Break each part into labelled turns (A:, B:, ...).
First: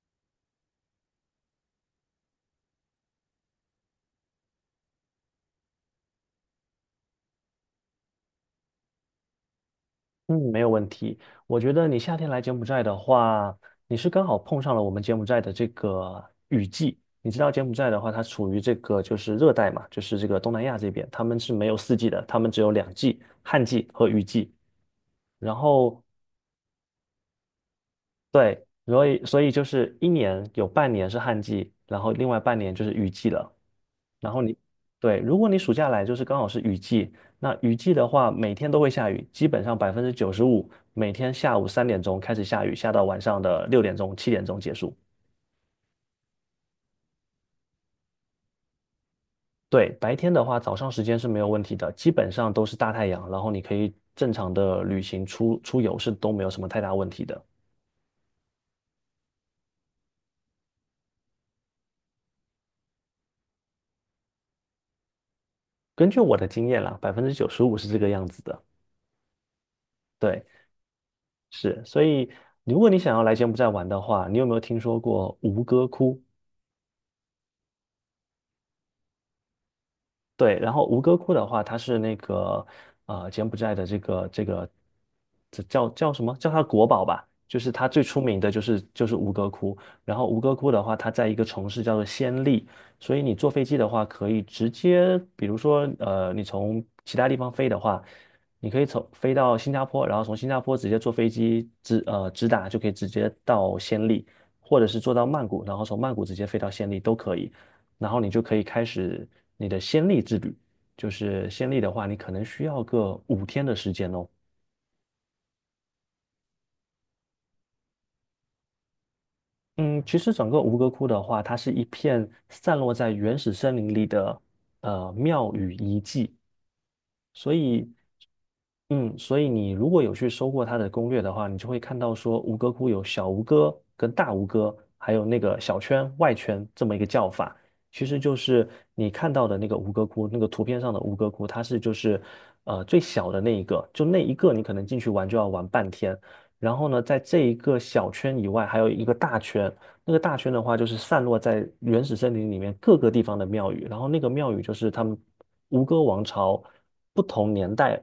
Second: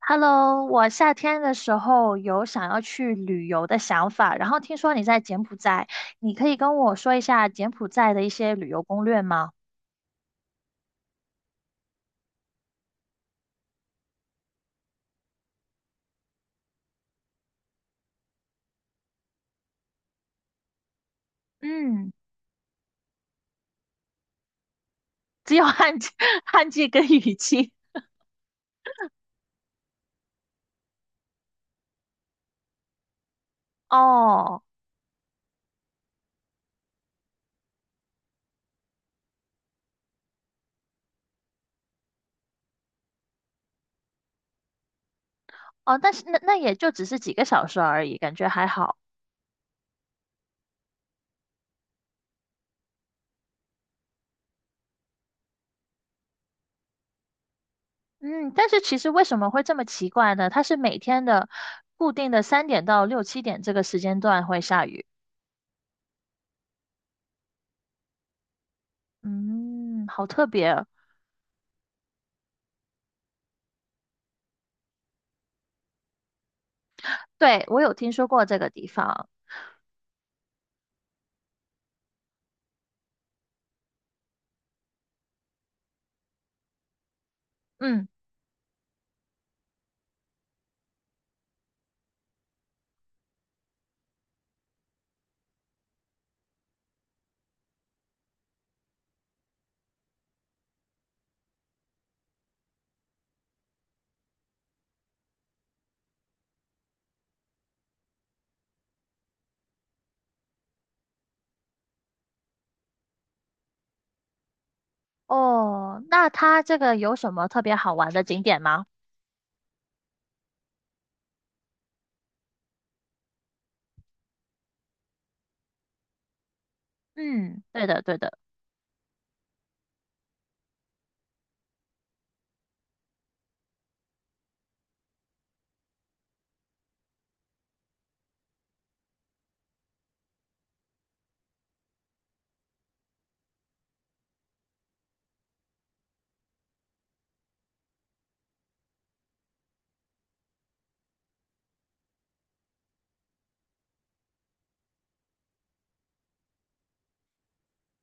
A: Hello，我夏天的时候有想要去旅游的想法，然后听说你在柬埔寨，你可以跟我说一下柬埔寨的一些旅游攻略吗？
B: 嗯，没有问题。我觉得你夏天来柬埔寨的话，你是刚好碰上了我们柬埔寨的这个雨季。你知道柬埔寨的话，它处于这个就是热带嘛，就是这个东南亚这边，他们是没有四季
A: 嗯，
B: 的，他们只有两季，旱季和雨季。
A: 只
B: 然
A: 有旱
B: 后
A: 季、旱季跟雨季。
B: 对，所以就是一年有半年是旱季，然后另外半年就是雨季了。然后你，
A: 哦
B: 对，如果你暑假来就是刚好是雨季，那雨季的话每天都会下雨，基本上百分之九十五每天下午3点钟开始下雨，下到晚上的6点钟、7点钟结束。
A: 哦，但是那也就只是几个小时而已，感觉还好。
B: 对，白天的话早上时间是没有问题的，基本上都是大太阳，然后你可以正常的旅行出游是都没有什么太大问题的。
A: 嗯，但是其实为什么会这么奇怪呢？它是每天的固定的三点到六七点这个时间段会下雨。
B: 根据我的经验啦，百分之九十五是这个样子的。
A: 嗯，好
B: 对，
A: 特别。
B: 是，所以如果你想要来柬埔寨玩的话，你有没有听说过吴哥窟？
A: 对，我有听说过这个地方。
B: 对，然后吴哥窟的话，它是那个柬埔寨的这个这叫什么？叫它国宝吧，就是它最
A: 嗯。
B: 出名的就是吴哥窟。然后吴哥窟的话，它在一个城市叫做暹粒，所以你坐飞机的话，可以直接，比如说你从其他地方飞的话，你可以从飞到新加坡，然后从新加坡直接坐飞机直达就可以直接到暹粒，或者是坐到曼谷，然后从曼谷直接飞到暹粒都可以。然后你就可以开始你的先例之旅。就是先例的话，你可能需要个5天的时间哦。
A: 哦，那它这个有什么特别好玩的景点吗？
B: 嗯，其实整个吴哥窟的话，它是一片散落在原始森林里的庙宇遗迹，所
A: 嗯，对
B: 以，
A: 的，对的。
B: 所以你如果有去搜过它的攻略的话，你就会看到说吴哥窟有小吴哥跟大吴哥，还有那个小圈、外圈这么一个叫法，其实就是你看到的那个吴哥窟，那个图片上的吴哥窟，它是最小的那一个，就那一个你可能进去玩就要玩半天。然后呢，在这一个小圈以外，还有一个大圈。那个大圈的话，就是散落在原始森林里面各个地方的庙宇。然后那个庙宇就是他们吴哥王朝不同年代，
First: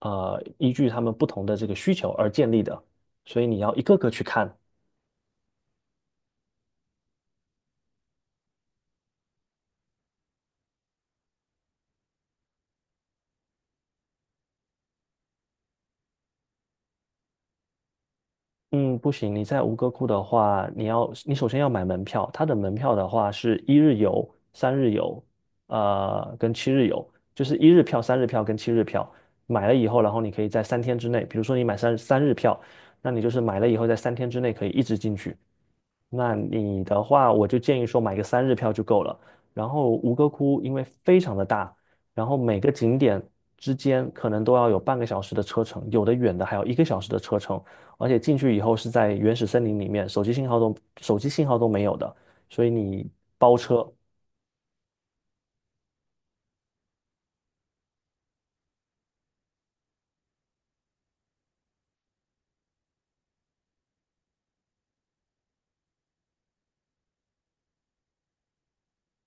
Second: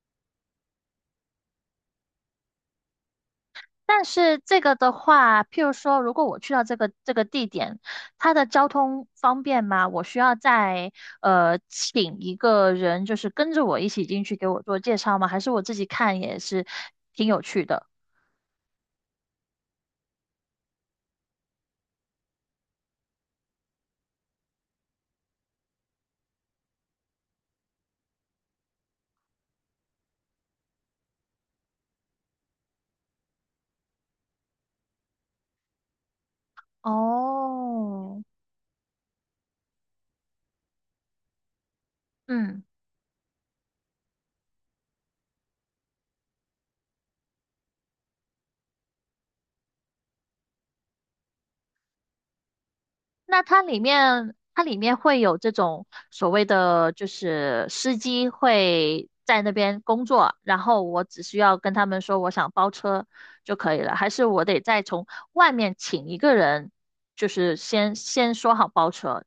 B: 依据他们不同的这个需求而建立的。所以你要一个
A: 但
B: 个去
A: 是
B: 看。
A: 这个的话，譬如说，如果我去到这个地点，它的交通方便吗？我需要再请一个人，就是跟着我一起进去给我做介绍吗？还是我自己看也是？
B: 嗯，不行，你在吴哥窟的话，你首先要买门票，它的门票的话是一日游、三日游，跟七日游，就是一日票、三日票跟七日票。买了以后，然后你可以在三天之内，比如说你买三日票，那你就是买了以后在三天之内可以一直进去。那你的话，我就建议说买
A: 哦，
B: 个三日票就够了。然后吴哥窟因为非常的大，然后每
A: 嗯。
B: 个景点之间可能都要有半个小时的车程，有的远的还有一个小时的车程。而且进去以后是在原始森林里面，手机信号都没有的，所以你
A: 那
B: 包
A: 它里
B: 车。
A: 面会有这种所谓的，就是司机会在那边工作，然后我只需要跟他们说我想包车就可以了，还是我得再从外面请一个人，就是先说好包车。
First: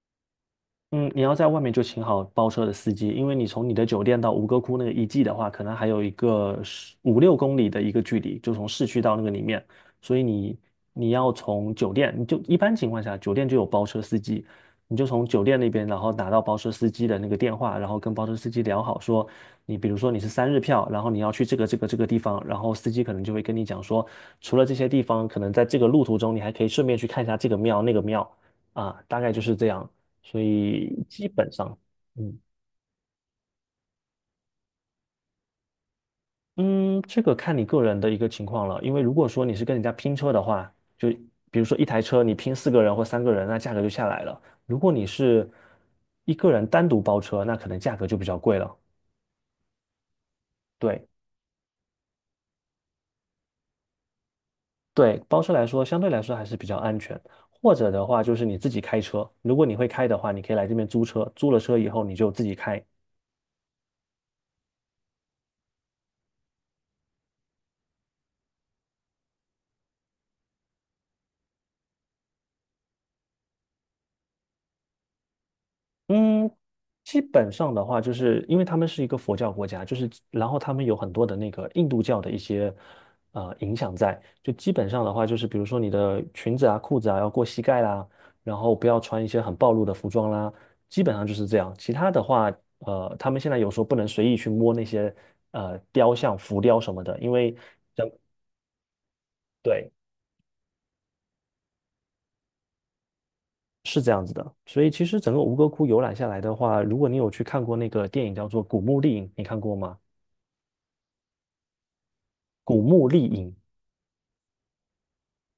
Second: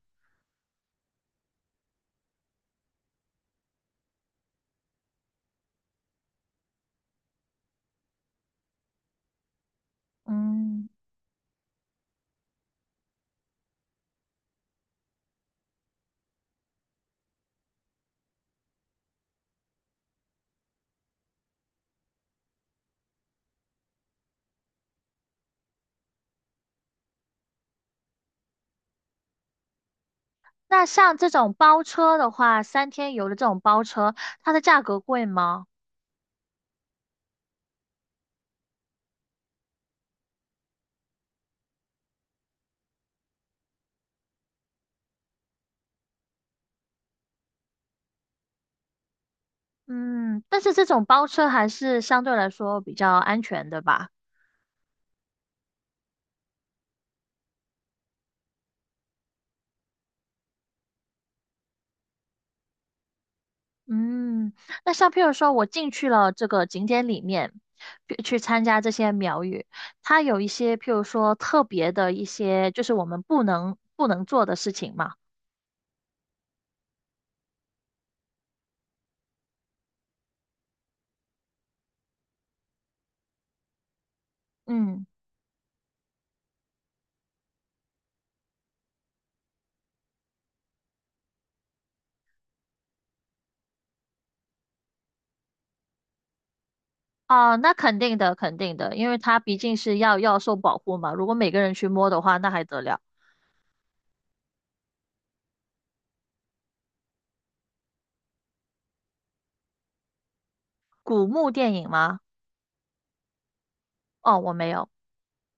B: 嗯，你要在外面就请好包车的司机，因为你从你的酒店到吴哥窟那个遗迹的话，可能还有一个十五六公里的一个距离，就从市区到那个里面，所以你
A: 嗯，
B: 你要从酒店，你就一般情况下酒店就有包车司机，你就从酒店那边，然后打到包车司机的那个电话，然后跟包车司机聊好说，你比如说你是三日票，然后你要去这个地方，然后司机可能就会跟你讲说，除了这些地方，可能在这个路途中你还可以顺便去看一下这个庙那个庙。啊，大概就是这样。所
A: 那
B: 以
A: 像
B: 基
A: 这
B: 本
A: 种
B: 上，
A: 包车的
B: 嗯
A: 话，三天游的这种包车，它的价格贵吗？
B: 嗯，这个看你个人的一个情况了。因为如果说你是跟人家拼车的话，就比如说一台车你拼4个人或3个人，那价格就下来了。如果你是一个人单独包车，那可能价格就比较贵了。
A: 嗯，但是这种
B: 对
A: 包车还是相对来说比较安全的吧。
B: 对，包车来说相对来说还是比较安全。或者的话就是你自己开车，如果你会开的话，你可以来这边租车，租了车以后你就自己开。
A: 嗯，那像譬如说，我进去了这个景点里面，去参加这些苗语，它有一些譬如说特别的一些，就是我们不能做的事情嘛。
B: 嗯，基本上的话，就是因为他们是一个佛教国家，就是然后他们有很多的那个印度教的一些影响在，就基本上
A: 嗯，
B: 的话，就是比如说你的裙子啊、裤子啊要过膝盖啦，然后不要穿一些很暴露的服装啦，基本上就是这样。其他的话，他们现在有时候不能随意去摸那些雕像、浮雕什么的，
A: 哦，那肯定的，肯定的，因为它毕竟
B: 对
A: 是要受保护嘛。如果每个人去摸的话，那还得了？
B: 是这样子的。所以其实整个吴哥窟游览下来的话，如果你有去看过那个电影叫做《古墓丽影》，你看过吗？
A: 古墓电影吗？
B: 《古墓丽影》
A: 哦，我没有。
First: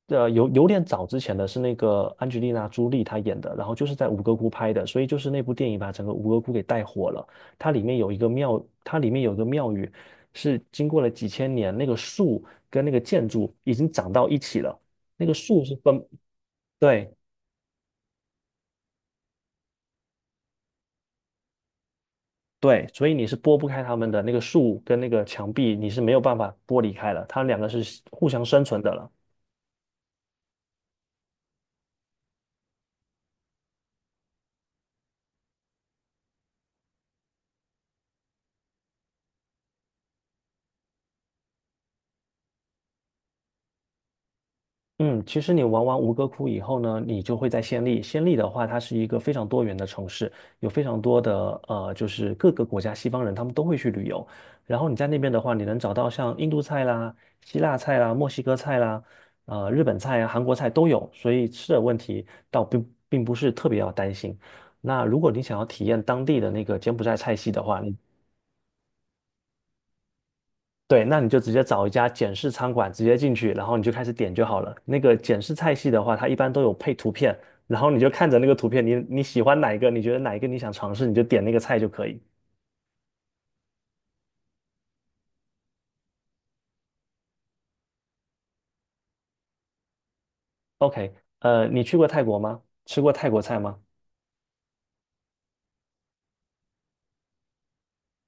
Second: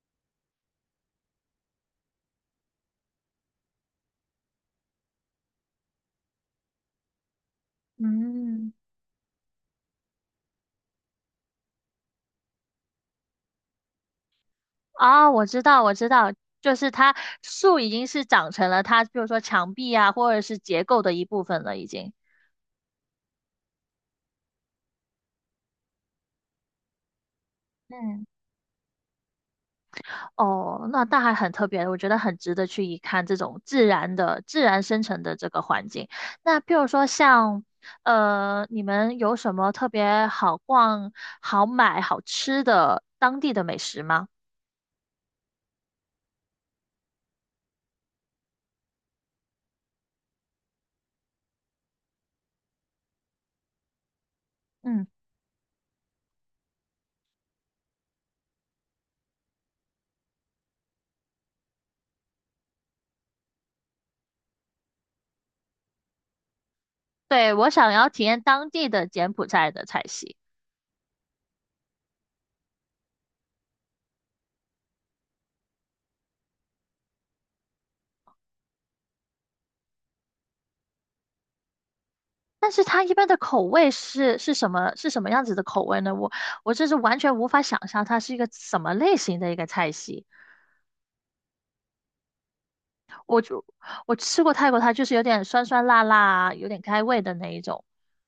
B: 有点早之前的是那个安吉丽娜·朱莉她演的，然后就是在吴哥窟拍的，所以就是那部电影把整个吴哥窟给带火了。
A: 嗯，
B: 它里面有一个庙宇是经过了几千年，那个树跟那个建筑已经长到一起了。那
A: 啊，
B: 个
A: 我知
B: 树是
A: 道，我
B: 分，
A: 知道，就是
B: 对
A: 它树已经是长成了它，譬如说墙壁啊，或者是结构的一部分了，已经。
B: 对，所以你是拨不开它们的，那个树跟那个墙壁你是没有办法剥离开了，它们两个是
A: 嗯。
B: 互相生存的了。
A: 哦，那那还很特别，我觉得很值得去一看这种自然的、自然生成的这个环境。那譬如说像，你们有什么特别好逛、好买、好吃的当地的美食吗？
B: 嗯，其实你玩完吴哥窟以后呢，你就会在暹粒。暹粒的话，它是一个非常多元的城市，有非常多的，就是各个国家西方人他们都会去旅游。然后你在
A: 嗯，
B: 那边的话，你能找到像印度菜啦、希腊菜啦、墨西哥菜啦、日本菜啊、韩国菜都有，所以吃的问题倒并不是特别要担心。那如果你想要体验当地的那个柬埔寨菜系
A: 对，
B: 的
A: 我
B: 话，
A: 想要体验当地的柬埔寨的菜系，
B: 对，那你就直接找一家简式餐馆，直接进去，然后你就开始点就好了。那个简式菜系的话，它一般都有配图片，然后你就看着那个图片，你喜欢哪一个，你觉得哪一个你想尝试，你就点那个菜就可以。
A: 但是它一般的口味是什么？是什么样子的口味呢？我这是完全无法想象它是一个什么类型的一个菜系。
B: OK,你去过泰国吗？吃过泰国菜吗？
A: 我吃过泰国它就是有点酸酸辣辣啊，有点开胃的那一种。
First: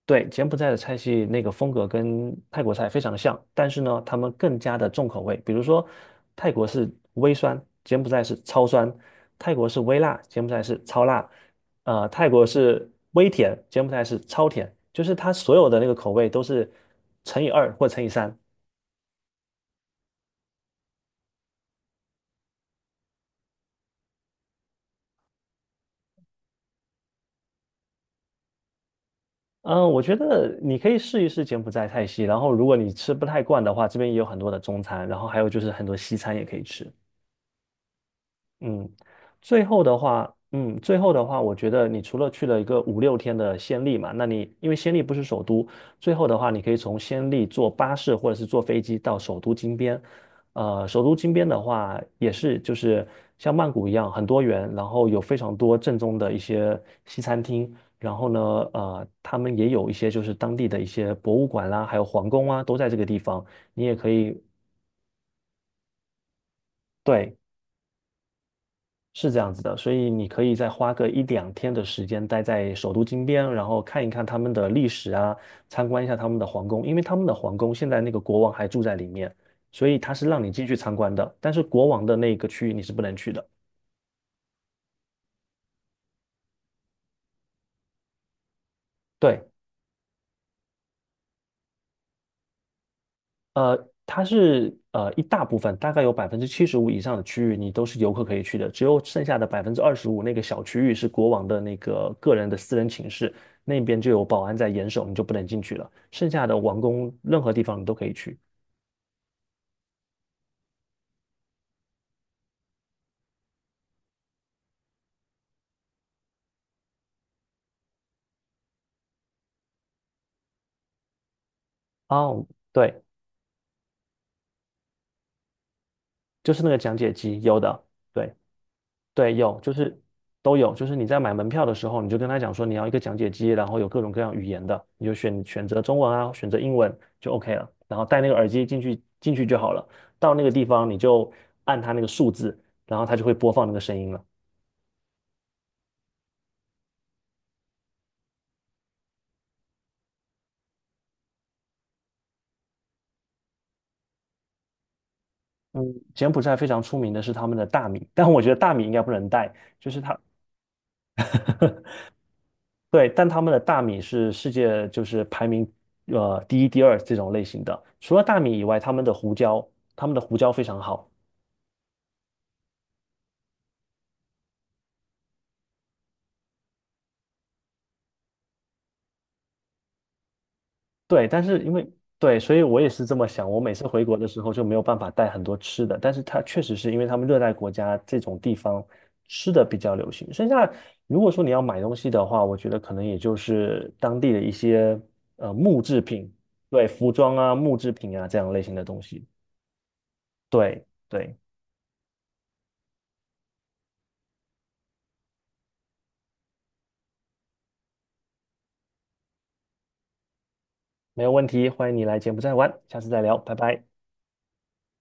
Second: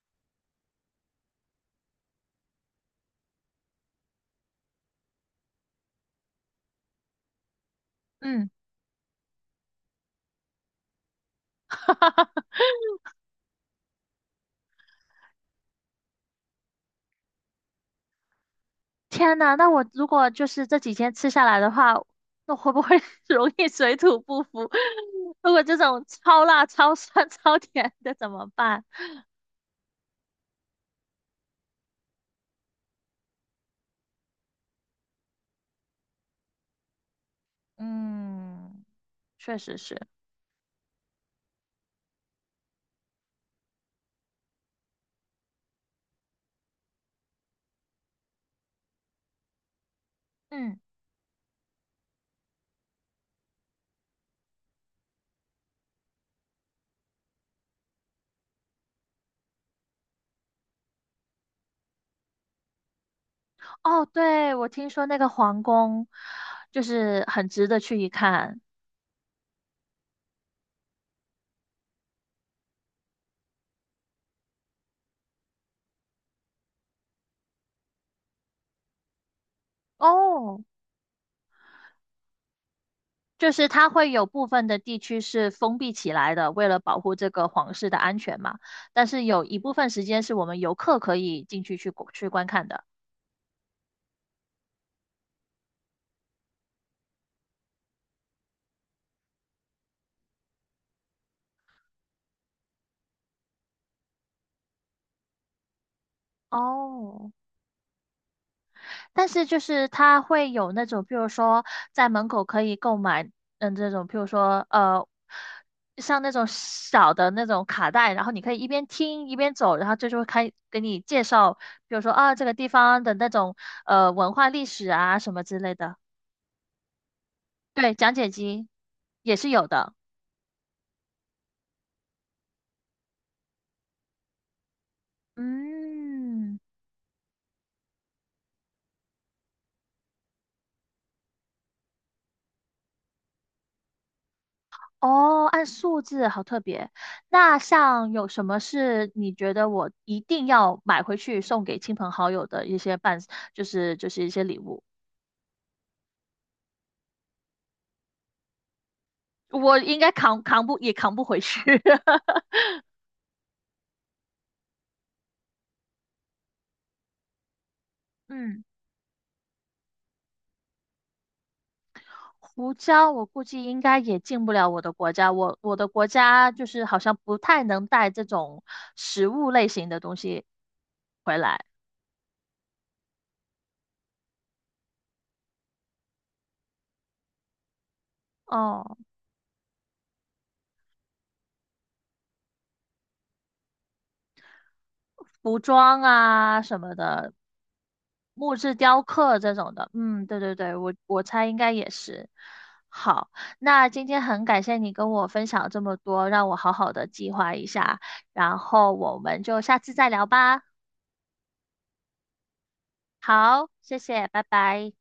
B: 对，柬埔寨的菜系那个风格跟泰国菜非常的像，但是呢，他们更加的重口味。比如说，泰国是微酸，柬埔寨是
A: 嗯，
B: 超酸；泰国是微辣，柬埔寨是超辣；泰国 是微甜，柬埔寨是超甜。就是它所有的那个口味都是乘以二或乘以三。
A: 天呐，那我如果就是这几天吃下来的话，那会不会 容易水土不服？如果这种超辣、超酸、超甜的怎么办？
B: 嗯，我觉得你可以试一试柬埔寨菜系，然后如果你吃不太惯的话，这边也有很多的中餐，然后还有就是很多西餐也可以吃。
A: 嗯，
B: 嗯，
A: 确实是。
B: 最后的话，我觉得你除了去了一个五六天的暹粒嘛，那你因为暹粒不是首都，最后的话，你可以从暹粒坐巴士或者是坐飞机到首都金边。
A: 嗯，
B: 首都金边的话，也是就是像曼谷一样很多元，然后有非常多正宗的一些西餐厅，然后呢，他们也有一些就是当地的一些博物馆啦，还有皇宫啊，都在这个地方，你也
A: 哦，
B: 可以。
A: 对，我听说那个皇宫就是
B: 对，
A: 很值得去一看。
B: 是这样子的，所以你可以再花个一两天的时间待在首都金边，然后看一看他们的历史啊，参观一下他们的皇宫，因为他们的皇宫现在那个国王还住在里面，所以他是让你
A: 哦，
B: 进去参观的，但是国王的那个区域你是不能去的。
A: 就是它会有部分的地区是封闭起来的，为了保护这个皇室的安全嘛。但是有
B: 对，
A: 一部分时间是我们游客可以进去观看的。
B: 它是一大部分，大概有75%以上的区域你都是游客可以去的，只有剩下的25%那个小区域是国王的那个个人的私人寝室，那边就有保安在严守，你就不能进去了。剩下的王宫
A: 哦，
B: 任何地方你都可以去。
A: 但是就是它会有那种，比如说在门口可以购买，嗯，这种，比如说像那种小的那种卡带，然后你可以一边听一边走，然后这就会开给你介绍，比如说啊这
B: 哦，
A: 个地方
B: 对，
A: 的那种文化历史啊什么之类的。
B: 就是那个讲解机，有的。
A: 对，讲解
B: 对，
A: 机
B: 对，
A: 也是
B: 有，
A: 有
B: 就
A: 的。
B: 是都有，就是你在买门票的时候，你就跟他讲说你要一个讲解机，然后有各种各样语言的，你就选择中文啊，选择
A: 嗯，
B: 英文就 OK 了，然后戴那个耳机进去就好了。到那个地方你就按它那个数字，然后它就会播放那个声音了。
A: 哦，按数字，好特别。那像有什么是你觉得我一定要买回去送给亲朋好友的一些伴，就是一些礼物，
B: 嗯，柬埔寨非常出名的是他们的大米，但我觉得大米应该不能带，
A: 我
B: 就
A: 应
B: 是
A: 该
B: 它，
A: 扛不回去。
B: 对，但他们的大米是世界就是排名第一、第二这种类型的。除了大米
A: 嗯，
B: 以外，他们的胡椒非常好。
A: 胡椒我估计应该也进不了我的国家，我的国家就是好像不太能带这种食物类型的东西
B: 对，
A: 回
B: 但是
A: 来。
B: 因为对，所以我也是这么想。我每次回国的时候就没有办法带很多吃的，但是它确实是因为他们热带国家这种地方
A: 哦，
B: 吃的比较流行。剩下如果说你要买东西的话，我觉得可能也就是当地的一些
A: 服
B: 木制
A: 装
B: 品，
A: 啊什
B: 对，
A: 么
B: 服
A: 的，
B: 装啊、木制品啊这样
A: 木
B: 类
A: 质
B: 型的
A: 雕
B: 东西。
A: 刻这种的，嗯，对对对，
B: 对
A: 我
B: 对，
A: 猜应该也是。好，那今天很感谢你跟我分享这么多，让我好好的计划一下，然后我们就下次再聊吧。
B: 没有问题，欢迎你来柬埔寨玩，下次再聊，拜
A: 好，
B: 拜。
A: 谢谢，拜拜。